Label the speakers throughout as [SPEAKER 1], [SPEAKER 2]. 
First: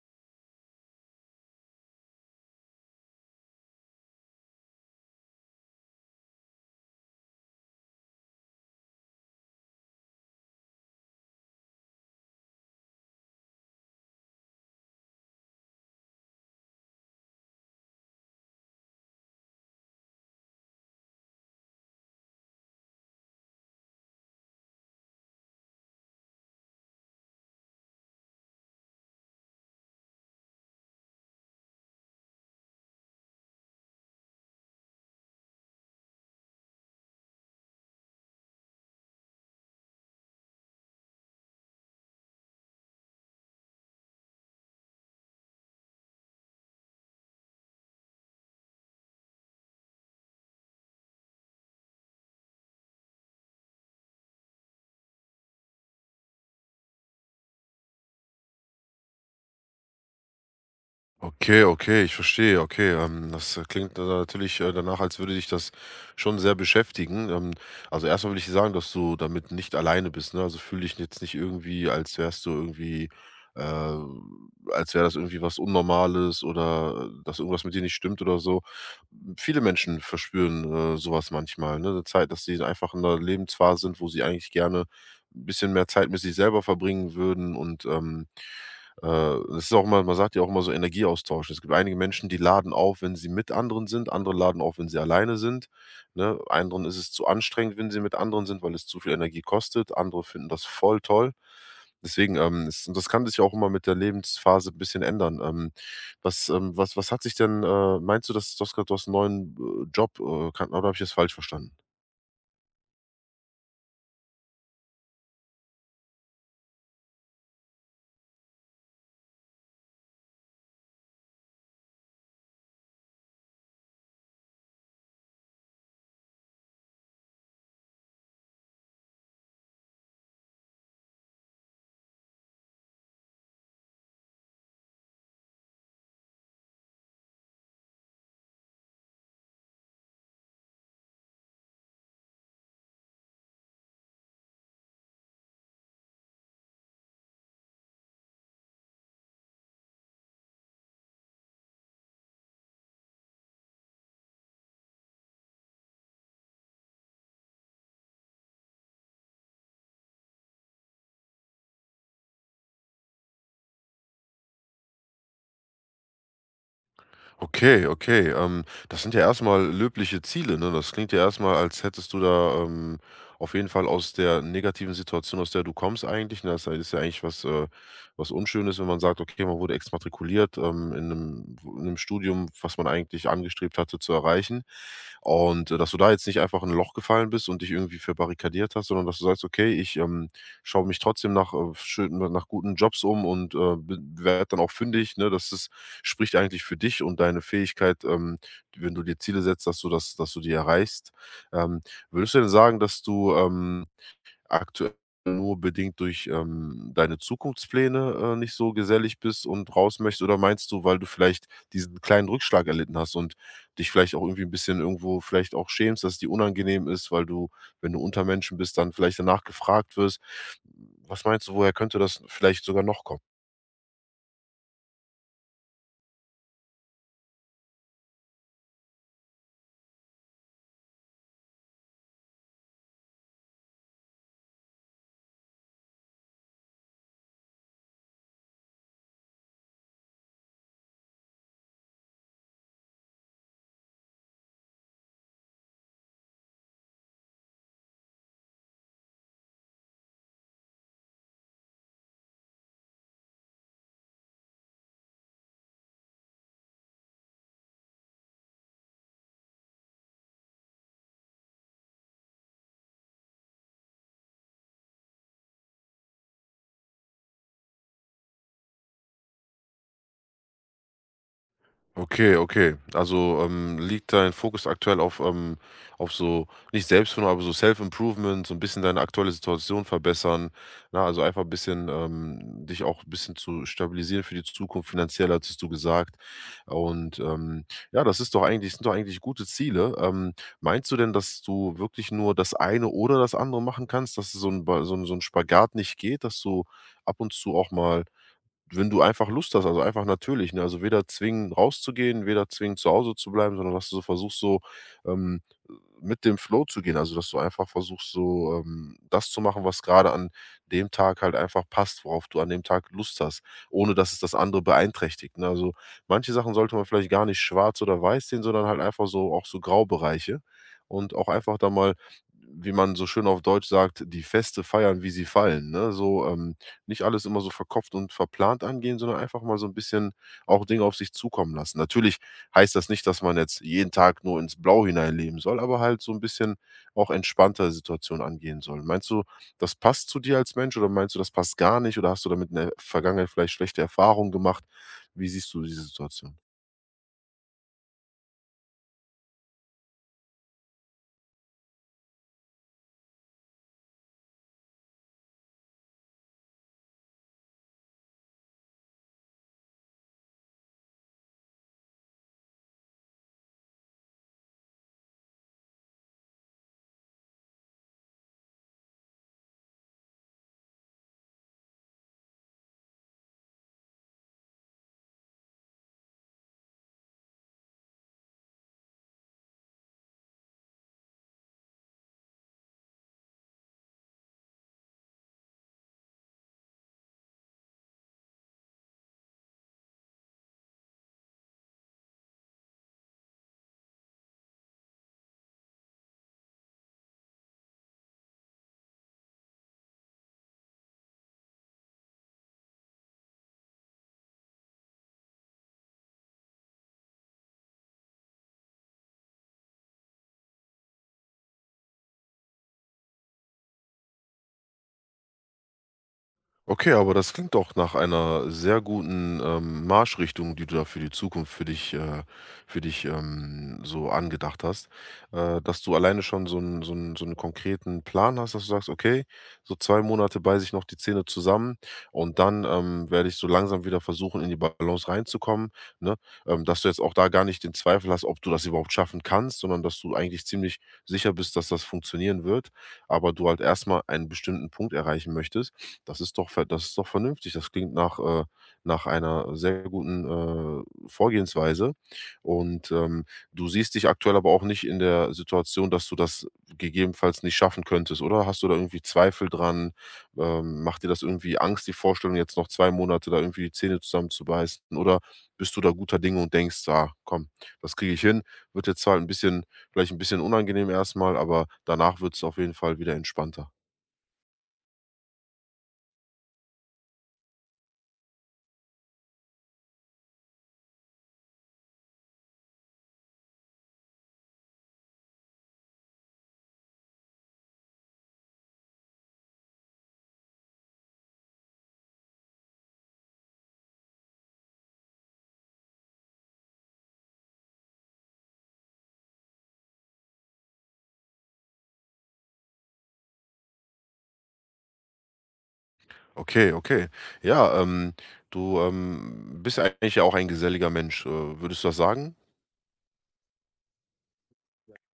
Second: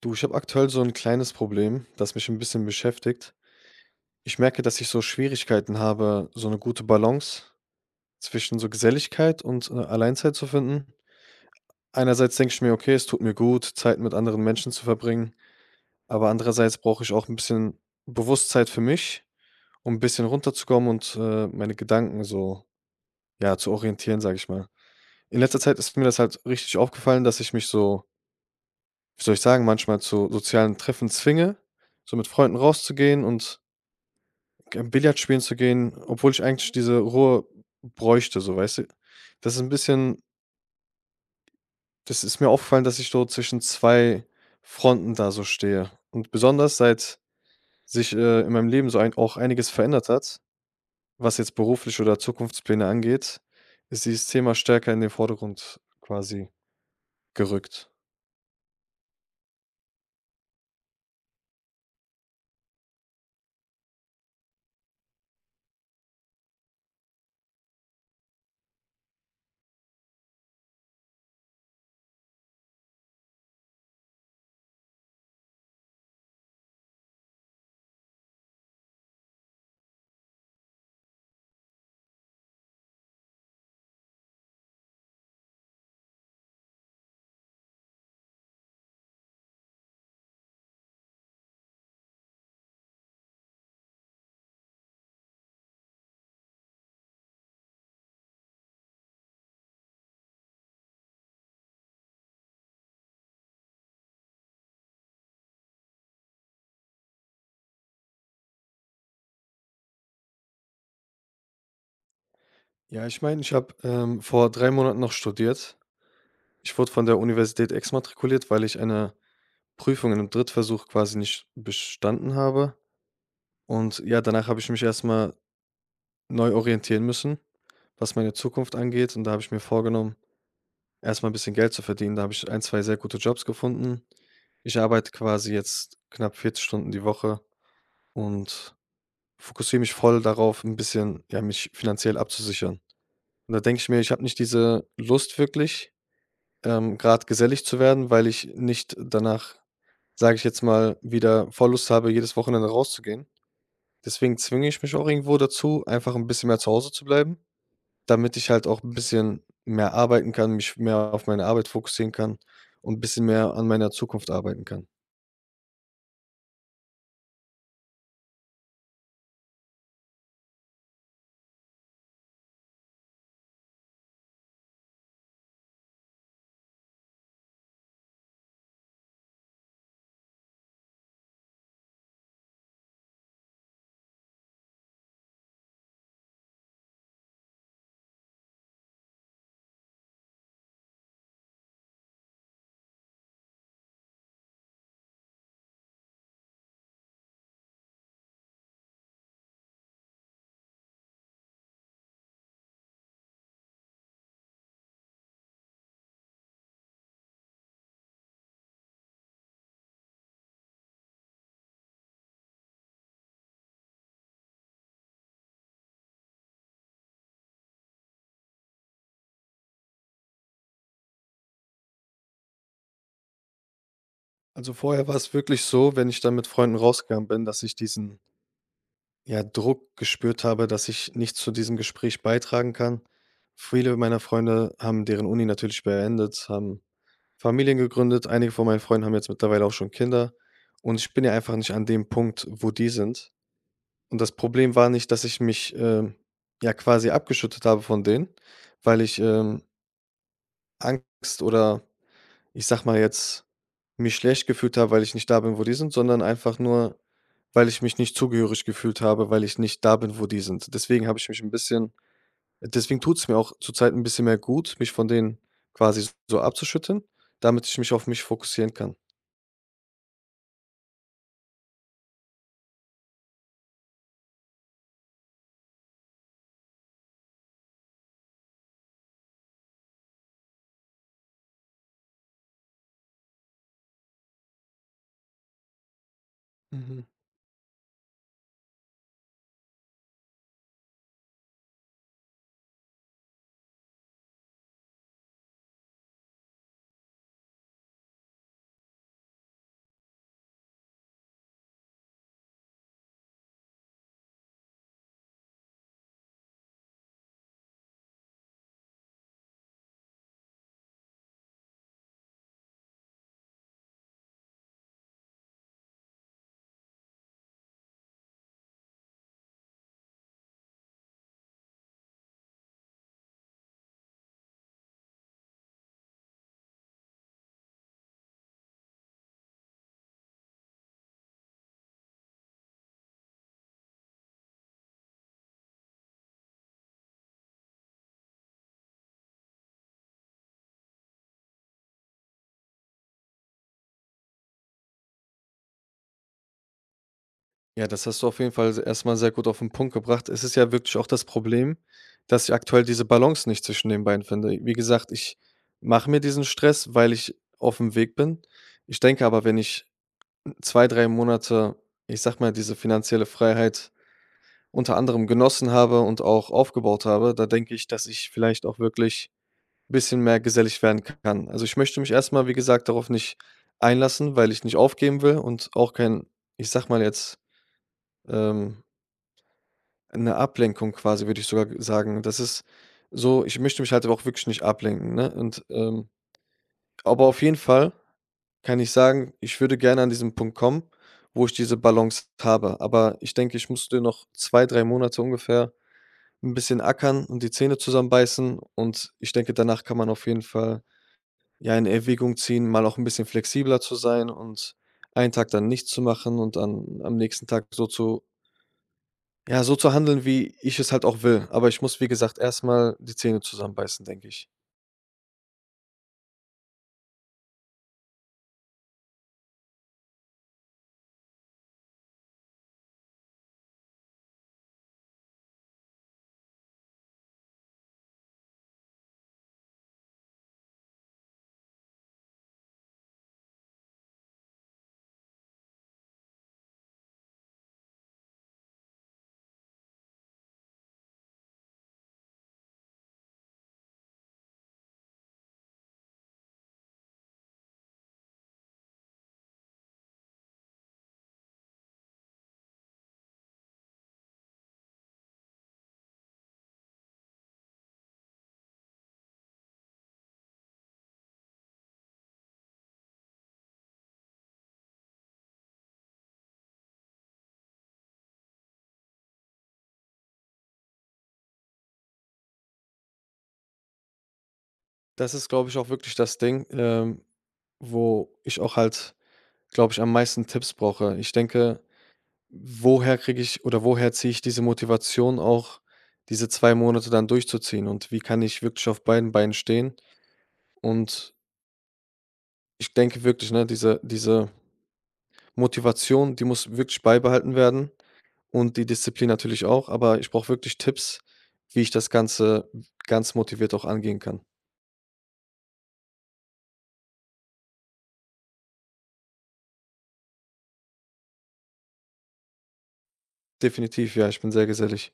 [SPEAKER 1] Du, ich habe aktuell so ein kleines Problem, das mich ein bisschen beschäftigt. Ich merke, dass ich so Schwierigkeiten habe, so eine gute Balance zwischen so Geselligkeit und Alleinzeit zu finden. Einerseits denke ich mir: „Okay, es tut mir gut, Zeit mit anderen Menschen zu verbringen", aber andererseits brauche ich auch ein bisschen Bewusstsein für mich, um ein bisschen runterzukommen und meine Gedanken so, ja, zu orientieren, sage ich mal. In letzter Zeit ist mir das halt richtig aufgefallen, dass ich mich so, wie soll ich sagen, manchmal zu sozialen Treffen zwinge, so mit Freunden rauszugehen und G Billard spielen zu gehen, obwohl ich eigentlich diese Ruhe bräuchte, so, weißt du? Das ist ein bisschen Das ist mir aufgefallen, dass ich so zwischen 2 Fronten da so stehe. Und besonders seit sich in meinem Leben so ein auch einiges verändert hat, was jetzt beruflich oder Zukunftspläne angeht, ist dieses Thema stärker in den Vordergrund quasi gerückt.
[SPEAKER 2] Okay, okay, ich verstehe. Okay, das klingt natürlich danach, als würde dich das schon sehr beschäftigen. Also erstmal will ich dir sagen, dass du damit nicht alleine bist, ne? Also fühl dich jetzt nicht irgendwie, als wärst du irgendwie, äh, als wäre das irgendwie was Unnormales oder dass irgendwas mit dir nicht stimmt oder so. Viele Menschen verspüren sowas manchmal, ne? Eine Zeit, dass sie einfach in einer Lebensphase sind, wo sie eigentlich gerne ein bisschen mehr Zeit mit sich selber verbringen würden und äh, das ist auch immer, man sagt ja auch immer, so Energieaustausch. Es gibt einige Menschen, die laden auf, wenn sie mit anderen sind, andere laden auf, wenn sie alleine sind, ne? Anderen ist es zu anstrengend, wenn sie mit anderen sind, weil es zu viel Energie kostet. Andere finden das voll toll. Deswegen, es und das kann sich auch immer mit der Lebensphase ein bisschen ändern. Was hat sich denn, meinst du, dass du hast gesagt, du hast 'n neuen, Job, kann oder habe ich das falsch verstanden?
[SPEAKER 1] Ja, ich meine, ich habe vor 3 Monaten noch studiert. Ich wurde von der Universität exmatrikuliert, weil ich eine Prüfung in 'nem Drittversuch quasi nicht bestanden habe. Und ja, danach habe ich mich erst mal neu orientieren müssen, was meine Zukunft angeht. Und da habe ich mir vorgenommen, erst mal 'n bisschen Geld zu verdienen. Da habe ich ein, 2 sehr gute Jobs gefunden. Ich arbeite quasi jetzt knapp 40 Stunden die Woche und fokussiere mich voll darauf, ein bisschen, ja, mich finanziell abzusichern. Und da denke ich mir, ich habe nicht diese Lust wirklich, grad gesellig zu werden, weil ich nicht danach, sage ich jetzt mal, wieder voll Lust habe, jedes Wochenende rauszugehen. Deswegen zwinge ich mich auch irgendwo dazu, einfach ein bisschen mehr zu Hause zu bleiben, damit ich halt auch ein bisschen mehr arbeiten kann, mich mehr auf meine Arbeit fokussieren kann und ein bisschen mehr an meiner Zukunft arbeiten kann.
[SPEAKER 2] Okay, okay. Das sind ja erstmal löbliche Ziele, ne? Das klingt ja erstmal, als hättest du da auf jeden Fall aus der negativen Situation, aus der du kommst, eigentlich, ne? Das ist ja eigentlich was, was Unschönes, wenn man sagt, okay, man wurde exmatrikuliert, in einem Studium, was man eigentlich angestrebt hatte zu erreichen. Und dass du da jetzt nicht einfach in ein Loch gefallen bist und dich irgendwie verbarrikadiert hast, sondern dass du sagst, okay, ich schaue mich trotzdem nach guten Jobs um und werde dann auch fündig, ne? Das ist Spricht eigentlich für dich und deine Fähigkeit, wenn du dir Ziele setzt, dass du die erreichst. Ähm, würdest du denn sagen, dass du aktuell nur bedingt durch deine Zukunftspläne nicht so gesellig bist und raus möchtest, oder meinst du, weil du vielleicht diesen kleinen Rückschlag erlitten hast und dich vielleicht auch irgendwie ein bisschen irgendwo vielleicht auch schämst, dass es dir unangenehm ist, weil du, wenn du unter Menschen bist, dann vielleicht danach gefragt wirst? Was meinst du, woher könnte das vielleicht sogar noch kommen?
[SPEAKER 1] Also, vorher war es wirklich so, wenn ich dann mit Freunden rausgegangen bin, dass ich diesen, ja, Druck gespürt habe, dass ich nicht zu diesem Gespräch beitragen kann. Viele meiner Freunde haben deren Uni natürlich beendet, haben Familien gegründet. Einige von meinen Freunden haben jetzt mittlerweile auch schon Kinder und ich bin ja einfach nicht an dem Punkt, wo die sind. Und das Problem war nicht, dass ich mich ja quasi abgeschüttet habe von denen, weil ich Angst oder ich sag mal jetzt, mich schlecht gefühlt habe, weil ich nicht da bin, wo die sind, sondern einfach nur, weil ich mich nicht zugehörig gefühlt habe, weil ich nicht da bin, wo die sind. Deswegen tut's mir auch zurzeit ein bisschen mehr gut, mich von denen quasi so abzuschütteln, damit ich mich auf mich fokussieren kann.
[SPEAKER 2] Okay, okay. Also, liegt dein Fokus aktuell auf so nicht Selbstfindung, aber so Self-Improvement, so ein bisschen deine aktuelle Situation verbessern, ne? Also, einfach ein bisschen, dich auch ein bisschen zu stabilisieren für die Zukunft finanziell, hattest du gesagt.
[SPEAKER 1] Mhm.
[SPEAKER 2] Und ja, das ist doch eigentlich sind doch eigentlich gute Ziele. Meinst du denn, dass du wirklich nur das eine oder das andere machen kannst, dass so ein ba so 'n Spagat nicht geht, dass du ab und zu auch mal, wenn du einfach Lust hast, also einfach natürlich, ne? Also weder zwingen rauszugehen, weder zwingen zu Hause zu bleiben, sondern dass du so versuchst, so, ähm mit dem Flow zu gehen. Also, dass du einfach versuchst, so, das zu machen, was gerade an dem Tag halt einfach passt, worauf du an dem Tag Lust hast, ohne dass es das andere beeinträchtigt, ne? Also, manche Sachen sollte man vielleicht gar nicht schwarz oder weiß sehen, sondern halt einfach so auch so Graubereiche, und auch einfach da mal, wie man so schön auf Deutsch sagt, die Feste feiern, wie sie fallen, ne? So, nicht alles immer so verkopft und verplant angehen, sondern einfach mal so ein bisschen auch Dinge auf sich zukommen lassen. Natürlich heißt das nicht, dass man jetzt jeden Tag nur ins Blau hineinleben soll, aber halt so ein bisschen auch entspannter Situationen angehen soll. Meinst du, das passt zu dir als Mensch oder meinst du, das passt gar nicht oder hast du damit in der Vergangenheit vielleicht schlechte Erfahrungen gemacht? Wie siehst du diese Situation?
[SPEAKER 1] Ja, das hast du auf jeden Fall erst mal sehr gut auf den Punkt gebracht. Es ist ja wirklich auch das Problem, dass ich aktuell diese Balance nicht zwischen den beiden finde. Wie gesagt, ich mache mir diesen Stress, weil ich auf dem Weg bin. Ich denke aber, wenn ich 2, 3 Monate, ich sag mal, diese finanzielle Freiheit unter anderem genossen habe und auch aufgebaut habe, da denke ich, dass ich vielleicht auch wirklich ein bisschen mehr gesellig werden kann. Also, ich möchte mich erst mal, wie gesagt, darauf nicht einlassen, weil ich nicht aufgeben will und auch kein, ich sag mal jetzt, ähm 'Ne Ablenkung quasi, würde ich sogar sagen. Das ist so ich möchte mich halt aber auch wirklich nicht ablenken, ne? Aber auf jeden Fall kann ich sagen, ich würde gerne an diesen Punkt kommen, wo ich diese Balance habe. Aber ich denke, ich musste noch 2, 3 Monate ungefähr 'n bisschen ackern und die Zähne zusammenbeißen. Und ich denke, danach kann man auf jeden Fall, ja, in Erwägung ziehen, mal auch 'n bisschen flexibler zu sein und einen Tag dann nichts zu machen und dann am nächsten Tag so zu handeln, wie ich es halt auch will. Aber ich muss, wie gesagt, erstmal die Zähne zusammenbeißen, denke ich.
[SPEAKER 2] Okay, aber das klingt doch nach einer sehr guten, Marschrichtung, die du da für die Zukunft für dich so angedacht hast, dass du alleine schon so einen konkreten Plan hast, dass du sagst: „Okay, so 2 Monate beiße ich noch die Zähne zusammen und dann, werde ich so langsam wieder versuchen, in die Balance reinzukommen", ne? Dass du jetzt auch da gar nicht den Zweifel hast, ob du das überhaupt schaffen kannst, sondern dass du eigentlich ziemlich sicher bist, dass das funktionieren wird, aber du halt erstmal einen bestimmten Punkt erreichen möchtest. Das ist doch vernünftig. Das klingt nach einer sehr guten, Vorgehensweise. Und, du siehst dich aktuell aber auch nicht in der Situation, dass du das gegebenenfalls nicht schaffen könntest, oder? Hast du da irgendwie Zweifel dran? Macht dir das irgendwie Angst, die Vorstellung, jetzt noch 2 Monate da irgendwie die Zähne zusammenzubeißen? Oder bist du da guter Dinge und denkst: „Ah, komm, das kriege ich hin. Wird jetzt zwar ein bisschen vielleicht ein bisschen unangenehm erstmal, aber danach wird es auf jeden Fall wieder entspannter?"
[SPEAKER 1] Das ist, glaube ich, auch wirklich das Ding, wo ich auch halt, glaube ich, am meisten Tipps brauche. Ich denke, woher kriege ich oder woher ziehe ich diese Motivation auch, diese 2 Monate dann durchzuziehen und wie kann ich wirklich auf beiden Beinen stehen? Und ich denke wirklich, ne, diese Motivation, die muss wirklich beibehalten werden. Und die Disziplin natürlich auch, aber ich brauche wirklich Tipps, wie ich das Ganze ganz motiviert auch angehen kann.
[SPEAKER 2] Okay, okay. Ja, bist eigentlich ja auch ein geselliger Mensch. Würdest du das sagen?
[SPEAKER 1] Definitiv, ja, ich bin sehr gesellig.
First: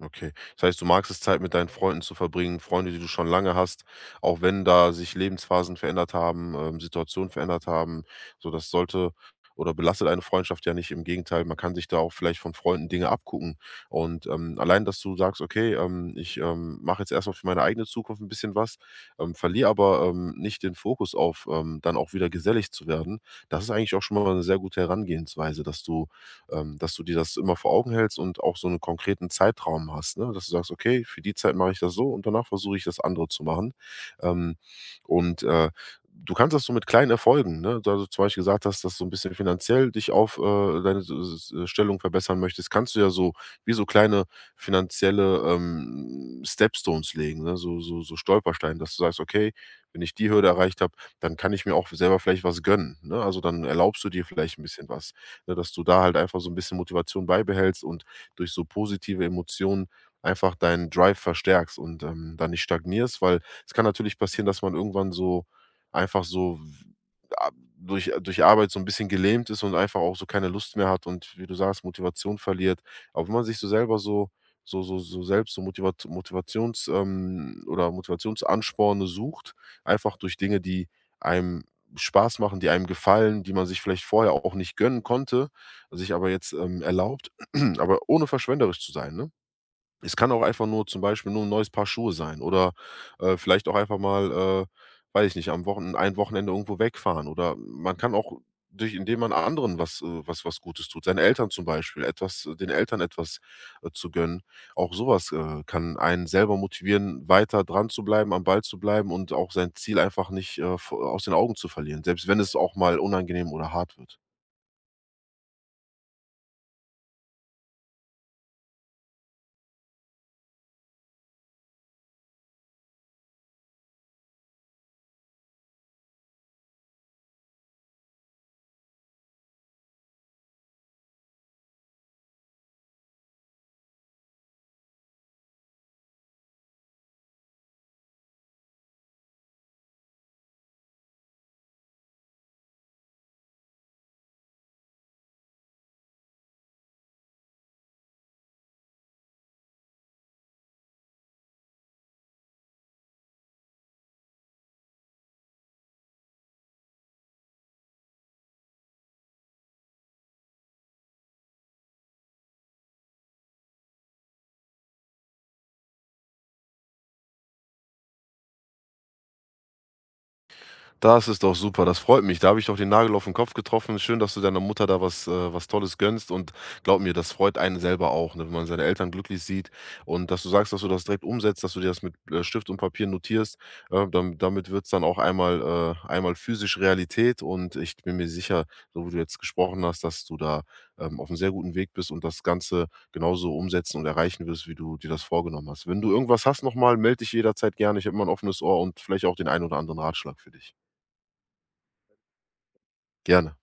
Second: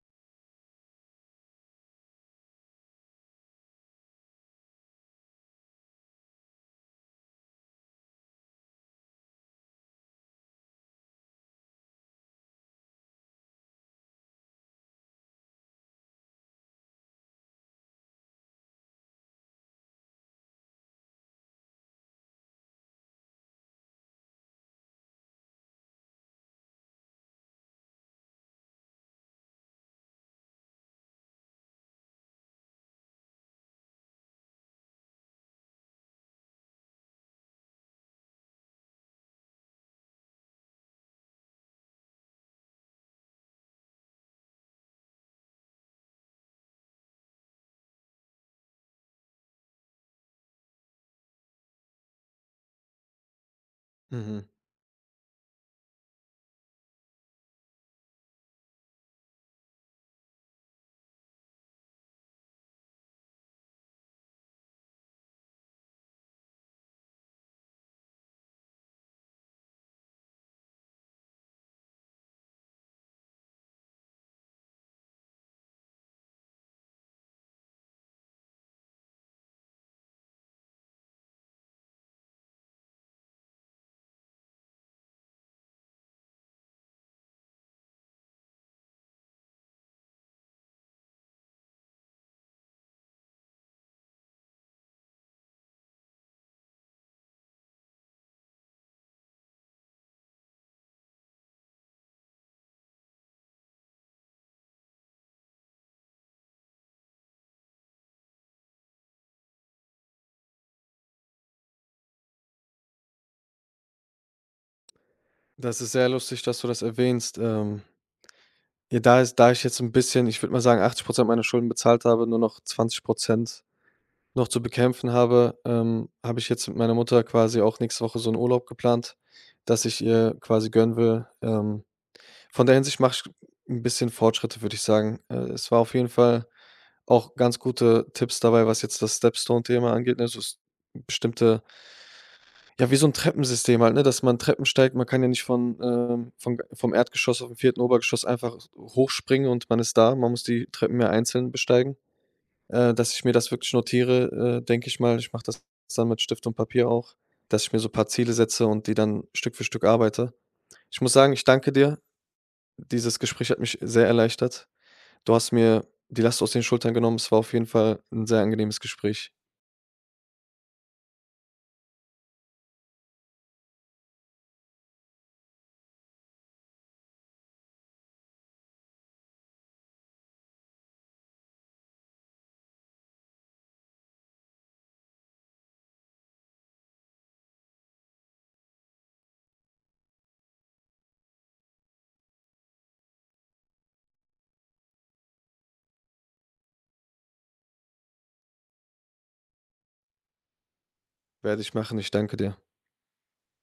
[SPEAKER 2] Okay. Das heißt, du magst es, Zeit mit deinen Freunden zu verbringen, Freunde, die du schon lange hast, auch wenn da sich Lebensphasen verändert haben, Situationen verändert haben. So, das sollte oder belastet eine Freundschaft ja nicht. Im Gegenteil, man kann sich da auch vielleicht von Freunden Dinge abgucken. Und allein, dass du sagst, okay, ich mache jetzt erstmal für meine eigene Zukunft ein bisschen was, verliere aber nicht den Fokus auf, dann auch wieder gesellig zu werden, das ist eigentlich auch schon mal eine sehr gute Herangehensweise, dass du dir das immer vor Augen hältst und auch so einen konkreten Zeitraum hast, ne? Dass du sagst: „Okay, für die Zeit mache ich das so und danach versuche ich das andere zu machen." Ähm, und, äh, Du kannst das so mit kleinen Erfolgen, ne? Da du zum Beispiel gesagt hast, dass du ein bisschen finanziell dich auf, deine s s s Stellung verbessern möchtest, kannst du ja so wie so kleine finanzielle, Stepstones legen, ne? So Stolpersteine, dass du sagst: „Okay, wenn ich die Hürde erreicht habe, dann kann ich mir auch selber vielleicht was gönnen", ne? Also, dann erlaubst du dir
[SPEAKER 1] Mhm.
[SPEAKER 2] vielleicht ein bisschen was, ne, dass du da halt einfach so ein bisschen Motivation beibehältst und durch so positive Emotionen einfach deinen Drive verstärkst und, da nicht stagnierst, weil es kann natürlich passieren, dass man irgendwann so einfach so w a durch Arbeit so ein bisschen gelähmt ist und einfach auch so keine Lust mehr hat und, wie du sagst, Motivation verliert. Aber wenn man sich so selber so selbst so Motivationsansporne sucht, einfach durch Dinge, die einem Spaß machen, die einem gefallen, die man sich vielleicht vorher auch nicht gönnen konnte, sich aber jetzt, erlaubt, aber ohne verschwenderisch zu sein, ne? Es kann auch einfach nur zum Beispiel nur ein neues Paar Schuhe sein oder, vielleicht auch einfach mal, äh, weiß ich nicht, am Wochen ein Wochenende irgendwo wegfahren, oder man kann auch durch indem man anderen was Gutes tut, seinen Eltern zum Beispiel etwas, den Eltern etwas, zu gönnen. Auch sowas kann einen selber motivieren, weiter dran zu bleiben, am Ball zu bleiben und auch sein Ziel einfach nicht, v aus den Augen zu verlieren, selbst wenn es auch mal unangenehm oder hart wird.
[SPEAKER 1] Das ist sehr lustig, dass du das erwähnst. Ja, da ich jetzt so ein bisschen, ich würde mal sagen, 80 meiner Schulden bezahlt habe, nur noch 20 noch zu bekämpfen habe, habe ich jetzt mit meiner Mutter quasi auch nächste Woche so einen Urlaub geplant, dass ich ihr quasi gönnen will. Von der Hinsicht mache ich ein bisschen Fortschritte, würde ich sagen. Es war auf jeden Fall auch ganz gute Tipps dabei, was jetzt das Stepstone-Thema angeht, ne? So s bestimmte ja, wie so ein Treppensystem halt, ne, dass man Treppen steigt. Man kann ja nicht von, von vom Erdgeschoss aufm vierten Obergeschoss einfach hochspringen und man ist da. Man muss die Treppen mehr einzeln besteigen. Dass ich mir das wirklich notiere, denke ich mal. Ich mache das dann mit Stift und Papier auch, dass ich mir so ein paar Ziele setze und die dann Stück für Stück arbeite. Ich muss sagen, ich danke dir. Dieses Gespräch hat mich sehr erleichtert. Du hast mir die Last aus den Schultern genommen. Es war auf jeden Fall ein sehr angenehmes Gespräch.
[SPEAKER 2] Das ist doch super, das freut mich. Da habe ich doch den Nagel auf den Kopf getroffen. Schön, dass du deiner Mutter da was Tolles gönnst und glaub mir, das freut einen selber auch, ne, wenn man seine Eltern glücklich sieht und dass du sagst, dass du das direkt umsetzt, dass du dir das mit, Stift und Papier notierst. Damit wird's dann auch einmal physisch Realität und ich bin mir sicher, so wie du jetzt gesprochen hast, dass du da, auf einem sehr guten Weg bist und das Ganze genauso umsetzen und erreichen wirst, wie du dir das vorgenommen hast. Wenn du irgendwas hast, nochmal melde dich jederzeit gerne. Ich habe immer ein offenes Ohr und vielleicht auch den einen oder anderen Ratschlag für dich,
[SPEAKER 1] Werde ich machen. Ich danke dir.
[SPEAKER 2] gerne.